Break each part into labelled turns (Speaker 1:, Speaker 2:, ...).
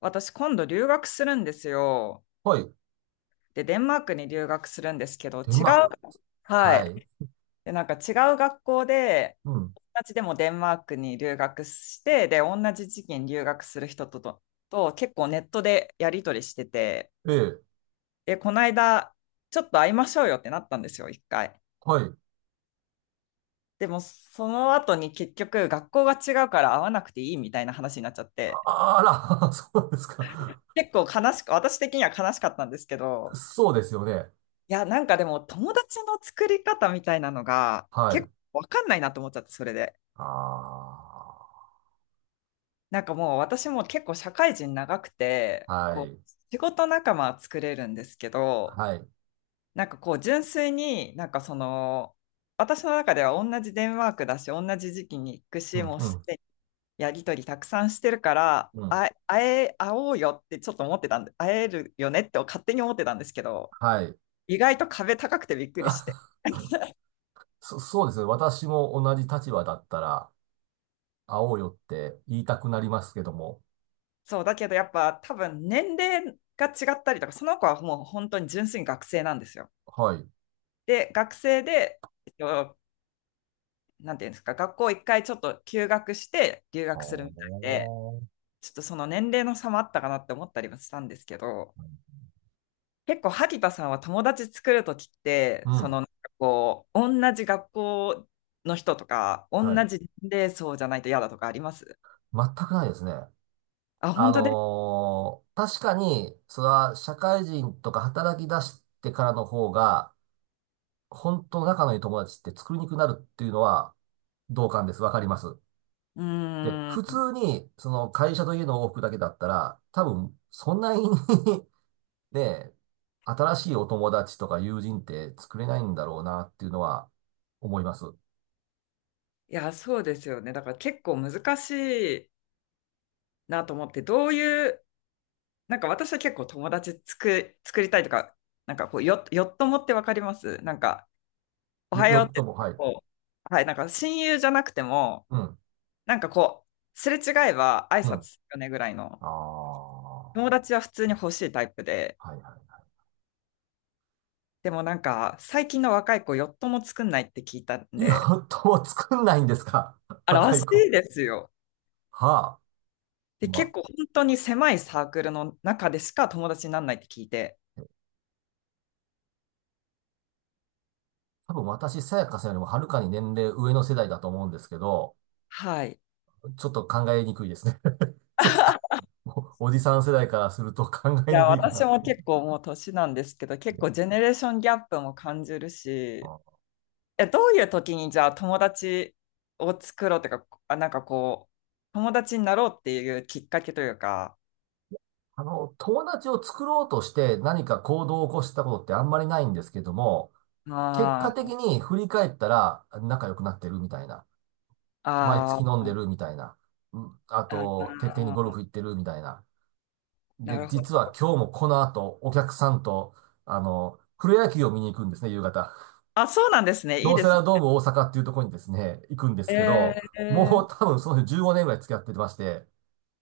Speaker 1: 私今度留学するんですよ。
Speaker 2: はい。
Speaker 1: で、デンマークに留学するんですけど、違
Speaker 2: デンマーク
Speaker 1: う、
Speaker 2: です。
Speaker 1: は
Speaker 2: は
Speaker 1: い。
Speaker 2: い。
Speaker 1: で、なんか違う学校で、
Speaker 2: うん。
Speaker 1: 同じでもデンマークに留学して、で、同じ時期に留学する人と結構ネットでやり取りしてて、
Speaker 2: ええ。
Speaker 1: で、この間、ちょっと会いましょうよってなったんですよ、一回。
Speaker 2: はい。
Speaker 1: でも、その後に結局、学校が違うから会わなくていいみたいな話になっちゃって、
Speaker 2: あら、そうですか。
Speaker 1: 結構悲しく、私的には悲しかったんですけど、
Speaker 2: そうですよね。
Speaker 1: いや、なんかでも友達の作り方みたいなのが
Speaker 2: は
Speaker 1: 結
Speaker 2: い。
Speaker 1: 構わかんないなと思っちゃって、それで。
Speaker 2: あ
Speaker 1: なんかもう私も結構社会人長くて、
Speaker 2: あ。は
Speaker 1: こう、
Speaker 2: い。
Speaker 1: 仕事仲間は作れるんですけど、
Speaker 2: はい。
Speaker 1: なんかこう純粋になんかその、私の中では同じデンマークだし、同じ時期に行く
Speaker 2: う
Speaker 1: し、
Speaker 2: ん、
Speaker 1: もう
Speaker 2: う
Speaker 1: す
Speaker 2: ん、
Speaker 1: でにやりとりたくさんしてるから、
Speaker 2: うん。
Speaker 1: あ、会おうよってちょっと思ってたんで、会えるよねって勝手に思ってたんですけど、
Speaker 2: はい。
Speaker 1: 意外と壁高くてびっくりして。
Speaker 2: そうですね。私も同じ立場だったら、会おうよって言いたくなりますけども。
Speaker 1: そうだけどやっぱ多分年齢が違ったりとか、その子はもう本当に純粋に学生なんですよ。
Speaker 2: はい。
Speaker 1: で学生で、えっと、なんていうんですか、学校一回ちょっと休学して留
Speaker 2: あ
Speaker 1: 学するみたいで、
Speaker 2: ー
Speaker 1: ちょっとその年齢の差もあったかなって思ったりもしたんですけど、結構萩田さんは友達作るときって、
Speaker 2: う
Speaker 1: その
Speaker 2: ん。
Speaker 1: なんかこう同じ学校の人とか同
Speaker 2: はい。
Speaker 1: じ年齢層じゃないと嫌だとかあります？
Speaker 2: 全くないですね。
Speaker 1: あ、本当で、
Speaker 2: 確かに、それは社会人とか働き出してからの方が、本当の仲のいい友達って作りにくくなるっていうのは同感です。わかります。
Speaker 1: う
Speaker 2: で、
Speaker 1: ー
Speaker 2: 普
Speaker 1: ん
Speaker 2: 通に、その会社と家の往復だけだったら、多分、そんなに ね、新しいお友達とか友人って作れないんだろうなっていうのは思います。
Speaker 1: いや、そうですよね。だから結構難しいなと思って、どういう、なんか私は結構友達作りたいとか、なんかこう、よっともってわかります？なんか、お
Speaker 2: よ、
Speaker 1: はよ
Speaker 2: よ
Speaker 1: うっ
Speaker 2: っと
Speaker 1: て、
Speaker 2: も、はい。
Speaker 1: こう、はい、なんか親友じゃなくても、
Speaker 2: うん、
Speaker 1: なんかこう、すれ違えば挨
Speaker 2: う
Speaker 1: 拶
Speaker 2: ん。
Speaker 1: するよねぐらいの、
Speaker 2: ああ、は
Speaker 1: 友達は普通に欲しいタイプで、
Speaker 2: いは
Speaker 1: でもなんか、最近の若い子、よっとも作んないって聞いたん
Speaker 2: い。よ
Speaker 1: で、
Speaker 2: っとも作んないんですか？
Speaker 1: あ、ら
Speaker 2: 若
Speaker 1: し
Speaker 2: い子。
Speaker 1: いですよ。
Speaker 2: はあ。
Speaker 1: で、
Speaker 2: ま
Speaker 1: 結
Speaker 2: あ、
Speaker 1: 構本当に狭いサークルの中でしか友達にならないって聞いて、
Speaker 2: 多分私、さやかさんよりもはるかに年齢上の世代だと思うんですけど、
Speaker 1: はい。
Speaker 2: ちょっと考えにくいですね。そっか。おじさん世代からすると考
Speaker 1: い
Speaker 2: え
Speaker 1: や、
Speaker 2: にくいか
Speaker 1: 私
Speaker 2: なと。
Speaker 1: も結構もう年なんですけど、結構ジェネレーションギャップも感じるし、
Speaker 2: あ
Speaker 1: え、どういう時にじゃあ友達を作ろうとか、あ、なんかこう、友達になろうっていうきっかけというか、
Speaker 2: あの、友達を作ろうとして何か行動を起こしたことってあんまりないんですけども、結
Speaker 1: あ
Speaker 2: 果
Speaker 1: ー、
Speaker 2: 的に振り返ったら仲良くなってるみたいな。毎月
Speaker 1: あ
Speaker 2: 飲ん
Speaker 1: ー、
Speaker 2: でるみたいな。うんあ
Speaker 1: あ
Speaker 2: と、徹底にゴル
Speaker 1: ー、
Speaker 2: フ行ってるみたいな。
Speaker 1: な
Speaker 2: で、
Speaker 1: るほ
Speaker 2: 実は
Speaker 1: ど。
Speaker 2: 今日もこの後、お客さんと、あの、プロ野球を見に行くんですね、夕方。
Speaker 1: あ、そうなんですね。いい
Speaker 2: 京
Speaker 1: で
Speaker 2: セ
Speaker 1: す
Speaker 2: ラドーム大阪っていうところにですね、行くんですけ
Speaker 1: ね。
Speaker 2: ど、も
Speaker 1: え
Speaker 2: う多分その人15年ぐらい付き合ってまして、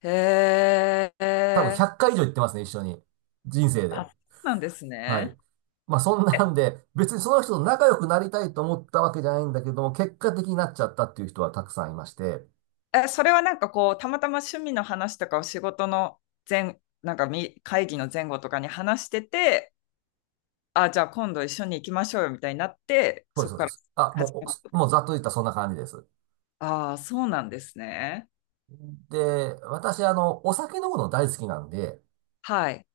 Speaker 1: ー、え
Speaker 2: 多分
Speaker 1: ー、
Speaker 2: 100回以上行ってますね、一緒に。人生
Speaker 1: あ、
Speaker 2: で。
Speaker 1: そうなんです
Speaker 2: はい。
Speaker 1: ね。
Speaker 2: まあそんなんで、別にその人と仲良くなりたいと思ったわけじゃないんだけども、結果的になっちゃったっていう人はたくさんいまして、
Speaker 1: え、それはなんかこう、たまたま趣味の話とかを仕事の前、なんか会議の前後とかに話してて、あ、じゃあ今度一緒に行きましょうよみたいになって、
Speaker 2: そうで
Speaker 1: そ
Speaker 2: す、
Speaker 1: こ
Speaker 2: そう
Speaker 1: か
Speaker 2: で
Speaker 1: ら
Speaker 2: す。あ、も
Speaker 1: 始
Speaker 2: う、
Speaker 1: めた。
Speaker 2: おもうざっと言ったらそんな感じです。
Speaker 1: ああ、そうなんですね。
Speaker 2: で、私、あの、お酒飲むの大好きなんで、
Speaker 1: はい。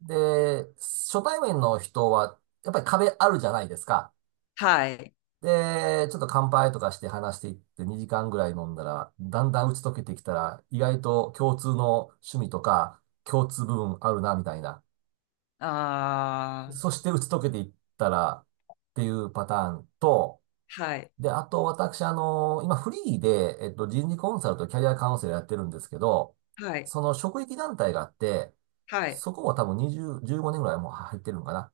Speaker 2: で、初対面の人は、やっぱり壁あるじゃないですか。
Speaker 1: はい。
Speaker 2: で、ちょっと乾杯とかして話していって2時間ぐらい飲んだら、だんだん打ち解けてきたら、意外と共通の趣味とか、共通部分あるな、みたいな。
Speaker 1: ああ、
Speaker 2: そして打ち解けていったら、っていうパターンと、
Speaker 1: はい。
Speaker 2: で、あと私、あの、今フリーで、人事コンサルとキャリアカウンセラーやってるんですけど、
Speaker 1: はい。
Speaker 2: その職域団体があって、
Speaker 1: はい。
Speaker 2: そこも多分20、15年ぐらいもう入ってるのかな。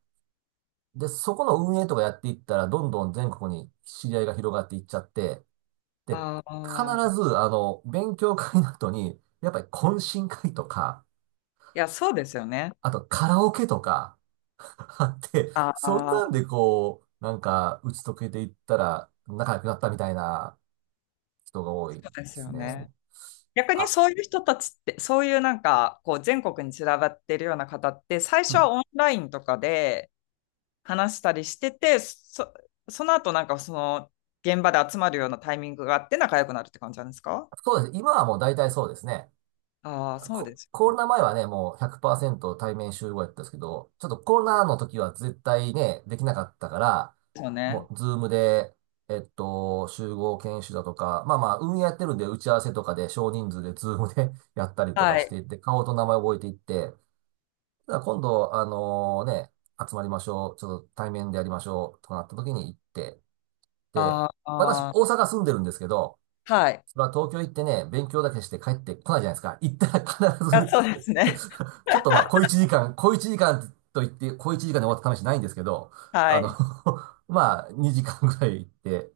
Speaker 2: で、そこの運営とかやっていったら、どんどん全国に知り合いが広がっていっちゃって、で、
Speaker 1: あ
Speaker 2: 必
Speaker 1: あ、
Speaker 2: ず、あの、勉強会の後に、やっぱり懇親会とか、
Speaker 1: いや、そうですよね。
Speaker 2: あとカラオケとか、あって、
Speaker 1: あ
Speaker 2: そん
Speaker 1: あ、
Speaker 2: なんでこう、なんか、打ち解けていったら、仲良くなったみたいな人が多
Speaker 1: そ
Speaker 2: いで
Speaker 1: うです
Speaker 2: す
Speaker 1: よね。
Speaker 2: ね。
Speaker 1: 逆に
Speaker 2: あ、
Speaker 1: そういう人たちって、そういうなんか、こう、全国に散らばってるような方って、最
Speaker 2: う
Speaker 1: 初は
Speaker 2: ん。
Speaker 1: オンラインとかで、話したりしてて、その後、なんかその現場で集まるようなタイミングがあって仲良くなるって感じなんですか？
Speaker 2: そうです。今はもう大体そうですね。
Speaker 1: ああー、そう
Speaker 2: コ、
Speaker 1: です
Speaker 2: コロナ前はね、もう100%対面集合やったんですけど、ちょっとコロナの時は絶対ね、できなかったから、
Speaker 1: よ
Speaker 2: も
Speaker 1: ね。
Speaker 2: うズームで、集合研修だとか、まあまあ、運営やってるんで打ち合わせとかで少人数でズームで やったりと
Speaker 1: は
Speaker 2: かし
Speaker 1: い。
Speaker 2: ていって、顔と名前覚えていって、ただ今度、あのね、集まりましょう、ちょっと対面でやりましょうとなった時に行って、で、
Speaker 1: あー、
Speaker 2: 私、
Speaker 1: あ
Speaker 2: 大阪住んでるんですけど、
Speaker 1: ー、はい。
Speaker 2: それは東京行ってね、勉強だけして帰ってこないじゃないですか。行ったら必
Speaker 1: あ、
Speaker 2: ず
Speaker 1: そうですね。
Speaker 2: ちょっとまあ、小一時間、小一時間と言って、小一時間で終わった試しないんですけど、
Speaker 1: は
Speaker 2: あの
Speaker 1: い。
Speaker 2: まあ、2時間ぐらい行って、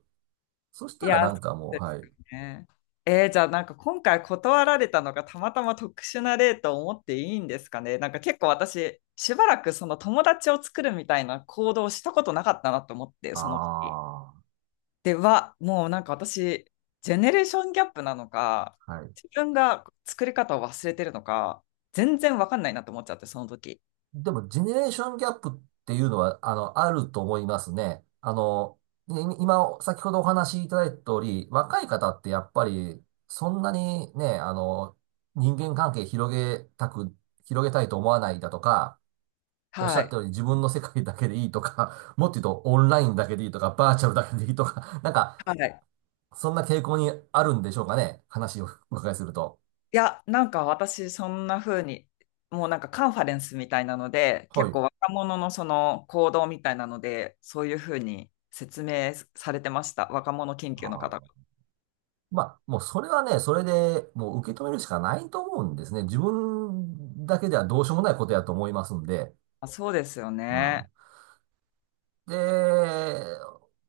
Speaker 2: そし
Speaker 1: い
Speaker 2: たら
Speaker 1: や、
Speaker 2: な
Speaker 1: そ
Speaker 2: ん
Speaker 1: う
Speaker 2: かもう、
Speaker 1: です
Speaker 2: はい。
Speaker 1: よね。じゃあなんか今回断られたのがたまたま特殊な例と思っていいんですかね。なんか結構私、しばらくその友達を作るみたいな行動をしたことなかったなと思って、その時。
Speaker 2: あ
Speaker 1: では、もうなんか私、ジェネレーションギャップなのか、
Speaker 2: あ、はい。
Speaker 1: 自分が作り方を忘れてるのか、全然わかんないなって思っちゃって、その時。
Speaker 2: でも、ジェネレーションギャップっていうのは、あの、あると思いますね。い今、先ほどお話しいただいた通り、若い方ってやっぱり、そんなにね、あの、人間関係広げたく、広げたいと思わないだとか、おっし
Speaker 1: は
Speaker 2: ゃった
Speaker 1: い。
Speaker 2: ように自分の世界だけでいいとか、もっと言うとオンラインだけでいいとか、バーチャルだけでいいとか、なんか、
Speaker 1: はい。
Speaker 2: そんな傾向にあるんでしょうかね。話をお伺いすると。
Speaker 1: いや、なんか私、そんな風に、もうなんかカンファレンスみたいなので、
Speaker 2: は
Speaker 1: 結
Speaker 2: い。
Speaker 1: 構若者のその行動みたいなので、そういう風に説明されてました。若者研
Speaker 2: あ
Speaker 1: 究の方
Speaker 2: ー
Speaker 1: が。
Speaker 2: まあ、もうそれはね、それでもう受け止めるしかないと思うんですね。自分だけではどうしようもないことやと思いますんで。
Speaker 1: あ、そうですよ
Speaker 2: う
Speaker 1: ね。
Speaker 2: ん。で、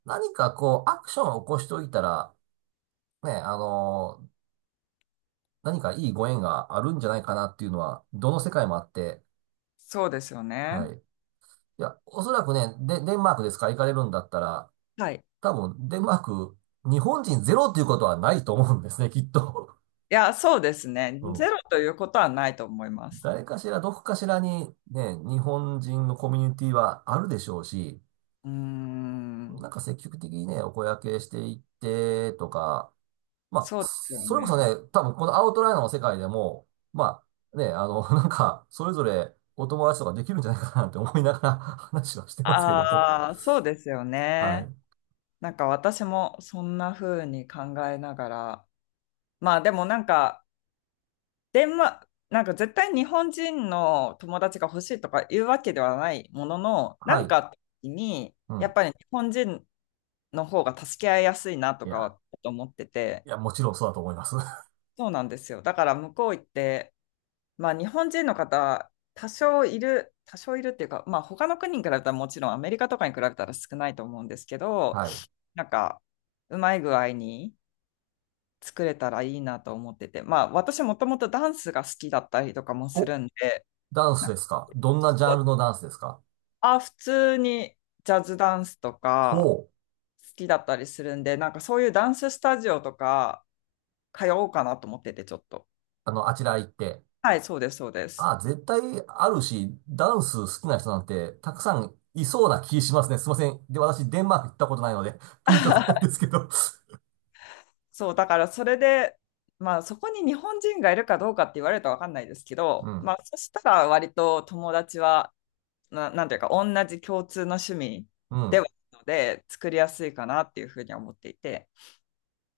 Speaker 2: 何かこう、アクションを起こしておいたら、ね、あの、何かいいご縁があるんじゃないかなっていうのは、どの世界もあって、
Speaker 1: そうですよね。
Speaker 2: はい。いや、おそらくね、デンマークですか？行かれるんだったら、
Speaker 1: はい。い
Speaker 2: 多分、デンマーク、日本人ゼロっていうことはないと思うんですね、きっと。
Speaker 1: や、そうですね。
Speaker 2: う
Speaker 1: ゼ
Speaker 2: ん、
Speaker 1: ロということはないと思います。
Speaker 2: 誰かしら、どこかしらにね、日本人のコミュニティはあるでしょうし、
Speaker 1: うーん、
Speaker 2: なんか積極的にね、お声掛けしていってとか、まあ、
Speaker 1: そうですよ
Speaker 2: それこそ
Speaker 1: ね。
Speaker 2: ね、多分このアウトライナーの世界でも、まあね、あの、なんか、それぞれお友達とかできるんじゃないかなって思いながら 話はしてますけども。
Speaker 1: ああ、そうですよ
Speaker 2: は
Speaker 1: ね。
Speaker 2: い。
Speaker 1: なんか私もそんな風に考えながら、まあでもなんか、デンマなんか絶対日本人の友達が欲しいとかいうわけではないものの、な
Speaker 2: は
Speaker 1: んか
Speaker 2: い。
Speaker 1: あった時に、
Speaker 2: う
Speaker 1: やっ
Speaker 2: ん。
Speaker 1: ぱり日本人の方が助け合いやすいなと
Speaker 2: い
Speaker 1: か
Speaker 2: や、
Speaker 1: は思ってて、
Speaker 2: いや、もちろんそうだと思います。
Speaker 1: そうなんですよ。だから向こう行って、まあ、日本人の方、多少いるっていうか、まあ、他の国に比べたら、もちろんアメリカとかに比べたら少ないと思うんですけど、
Speaker 2: はい。
Speaker 1: なんか、うまい具合に作れたらいいなと思ってて、まあ、私もともとダンスが好きだったりとかもす
Speaker 2: お、
Speaker 1: るんで、
Speaker 2: ダン
Speaker 1: な
Speaker 2: ス
Speaker 1: んか
Speaker 2: ですか？どんなジャンルのダンスですか？
Speaker 1: 普通にジャズダンスとか
Speaker 2: ほう。
Speaker 1: 好きだったりするんで、なんかそういうダンススタジオとか通おうかなと思ってて、ちょっと。
Speaker 2: あの、あちら行って。
Speaker 1: はい、そうです、そうです。
Speaker 2: あ、絶対あるし、ダンス好きな人なんてたくさんいそうな気しますね。すいません。で、私、デンマーク行ったことないので、ピンとこないん ですけど。
Speaker 1: そう、だからそれで、まあそこに日本人がいるかどうかって言われると分かんないですけ
Speaker 2: う
Speaker 1: ど、
Speaker 2: ん。
Speaker 1: まあそしたら割と友達は、なんていうか同じ共通の趣味
Speaker 2: う
Speaker 1: では
Speaker 2: ん。
Speaker 1: あるので作りやすいかなっていうふうに思っていて、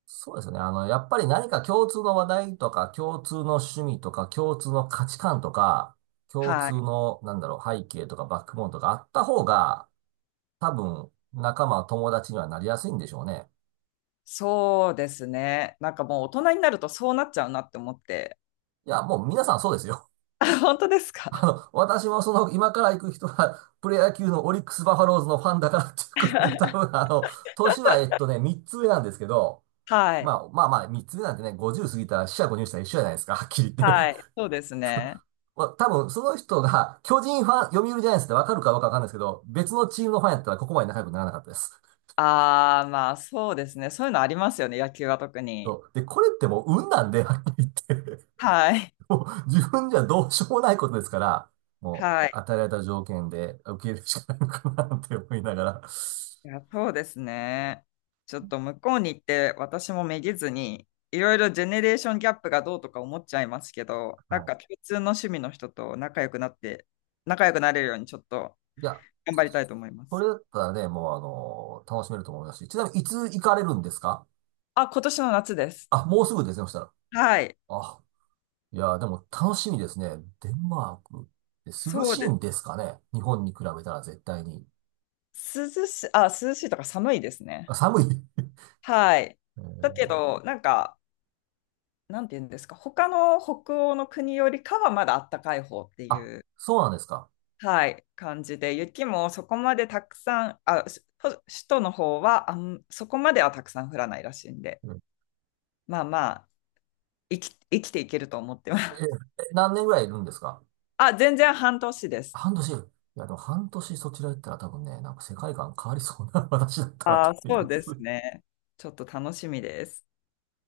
Speaker 2: そうですね。あの、やっぱり何か共通の話題とか、共通の趣味とか、共通の価値観とか、共
Speaker 1: は
Speaker 2: 通
Speaker 1: い。
Speaker 2: の、なんだろう、背景とかバックボーンとかあった方が、多分、友達にはなりやすいんでしょうね。
Speaker 1: そうですね。なんかもう大人になるとそうなっちゃうなって思って。
Speaker 2: いや、もう皆さんそうですよ。
Speaker 1: あ、本当です
Speaker 2: あ
Speaker 1: か？
Speaker 2: の、私もその、今から行く人は、プロ野球のオリックス・バファローズのファンだからっていうことで、多分あの、年は3つ上なんですけど、
Speaker 1: は
Speaker 2: ま
Speaker 1: い。
Speaker 2: あまあまあ、3つ上なんてね、50過ぎたら四捨五入したら一緒じゃないですか、はっきり言っ
Speaker 1: はい。
Speaker 2: て。
Speaker 1: そうですね。
Speaker 2: まあ、多分その人が、巨人ファン、読売ジャイアンツってわかるかどかわかんないですけど、別のチームのファンやったらここまで仲良くならなかったです。
Speaker 1: ああ、まあそうですね。そういうのありますよね。野球は特
Speaker 2: そ
Speaker 1: に。
Speaker 2: うで、これってもう運なんで、はっきり言って。
Speaker 1: はい。
Speaker 2: もう自分じゃどうしようもないことですから、も
Speaker 1: は
Speaker 2: う
Speaker 1: い。
Speaker 2: 与えられた条件で受け入れるしかないのかなって思いながら、
Speaker 1: いや、そうですね。ちょっと向こうに行って私もめげずに、いろいろジェネレーションギャップがどうとか思っちゃいますけど、なん
Speaker 2: はい。
Speaker 1: か共通の趣味の人と仲良くなって、仲良くなれるようにちょっと
Speaker 2: いや、
Speaker 1: 頑張りたいと思いま
Speaker 2: こ
Speaker 1: す。
Speaker 2: れだったらね、もうあの、楽しめると思いますし。ちなみに、いつ行かれるんですか？
Speaker 1: あ、今年の夏です。
Speaker 2: あ、もうすぐですね、そしたら。
Speaker 1: はい。
Speaker 2: あ、いや、でも楽しみですね。デンマークって涼
Speaker 1: そう
Speaker 2: しい
Speaker 1: で
Speaker 2: んですかね？日本に比べたら絶対に。
Speaker 1: す涼し、あ、涼しいとか寒いですね。
Speaker 2: あ、寒い。
Speaker 1: はい。
Speaker 2: え
Speaker 1: だけ
Speaker 2: ー、
Speaker 1: ど、なんか、なんて言うんですか、他の北欧の国よりかはまだあったかい方ってい
Speaker 2: あ、
Speaker 1: う、
Speaker 2: そうなんですか。
Speaker 1: はい、感じで、雪もそこまでたくさん、あ、首都の方は、そこまではたくさん降らないらしいんで、
Speaker 2: うん、
Speaker 1: まあまあ、生きていけると思ってま
Speaker 2: えー、え、
Speaker 1: す。
Speaker 2: 何年ぐらいいるんですか？
Speaker 1: あ、全然半年です。
Speaker 2: 半年。いや、でも半年そちら行ったら多分ね、なんか世界観変わりそうな 私だったらと
Speaker 1: あ、
Speaker 2: 思い
Speaker 1: そう
Speaker 2: ま
Speaker 1: で
Speaker 2: す。
Speaker 1: すね。ちょっと楽しみです。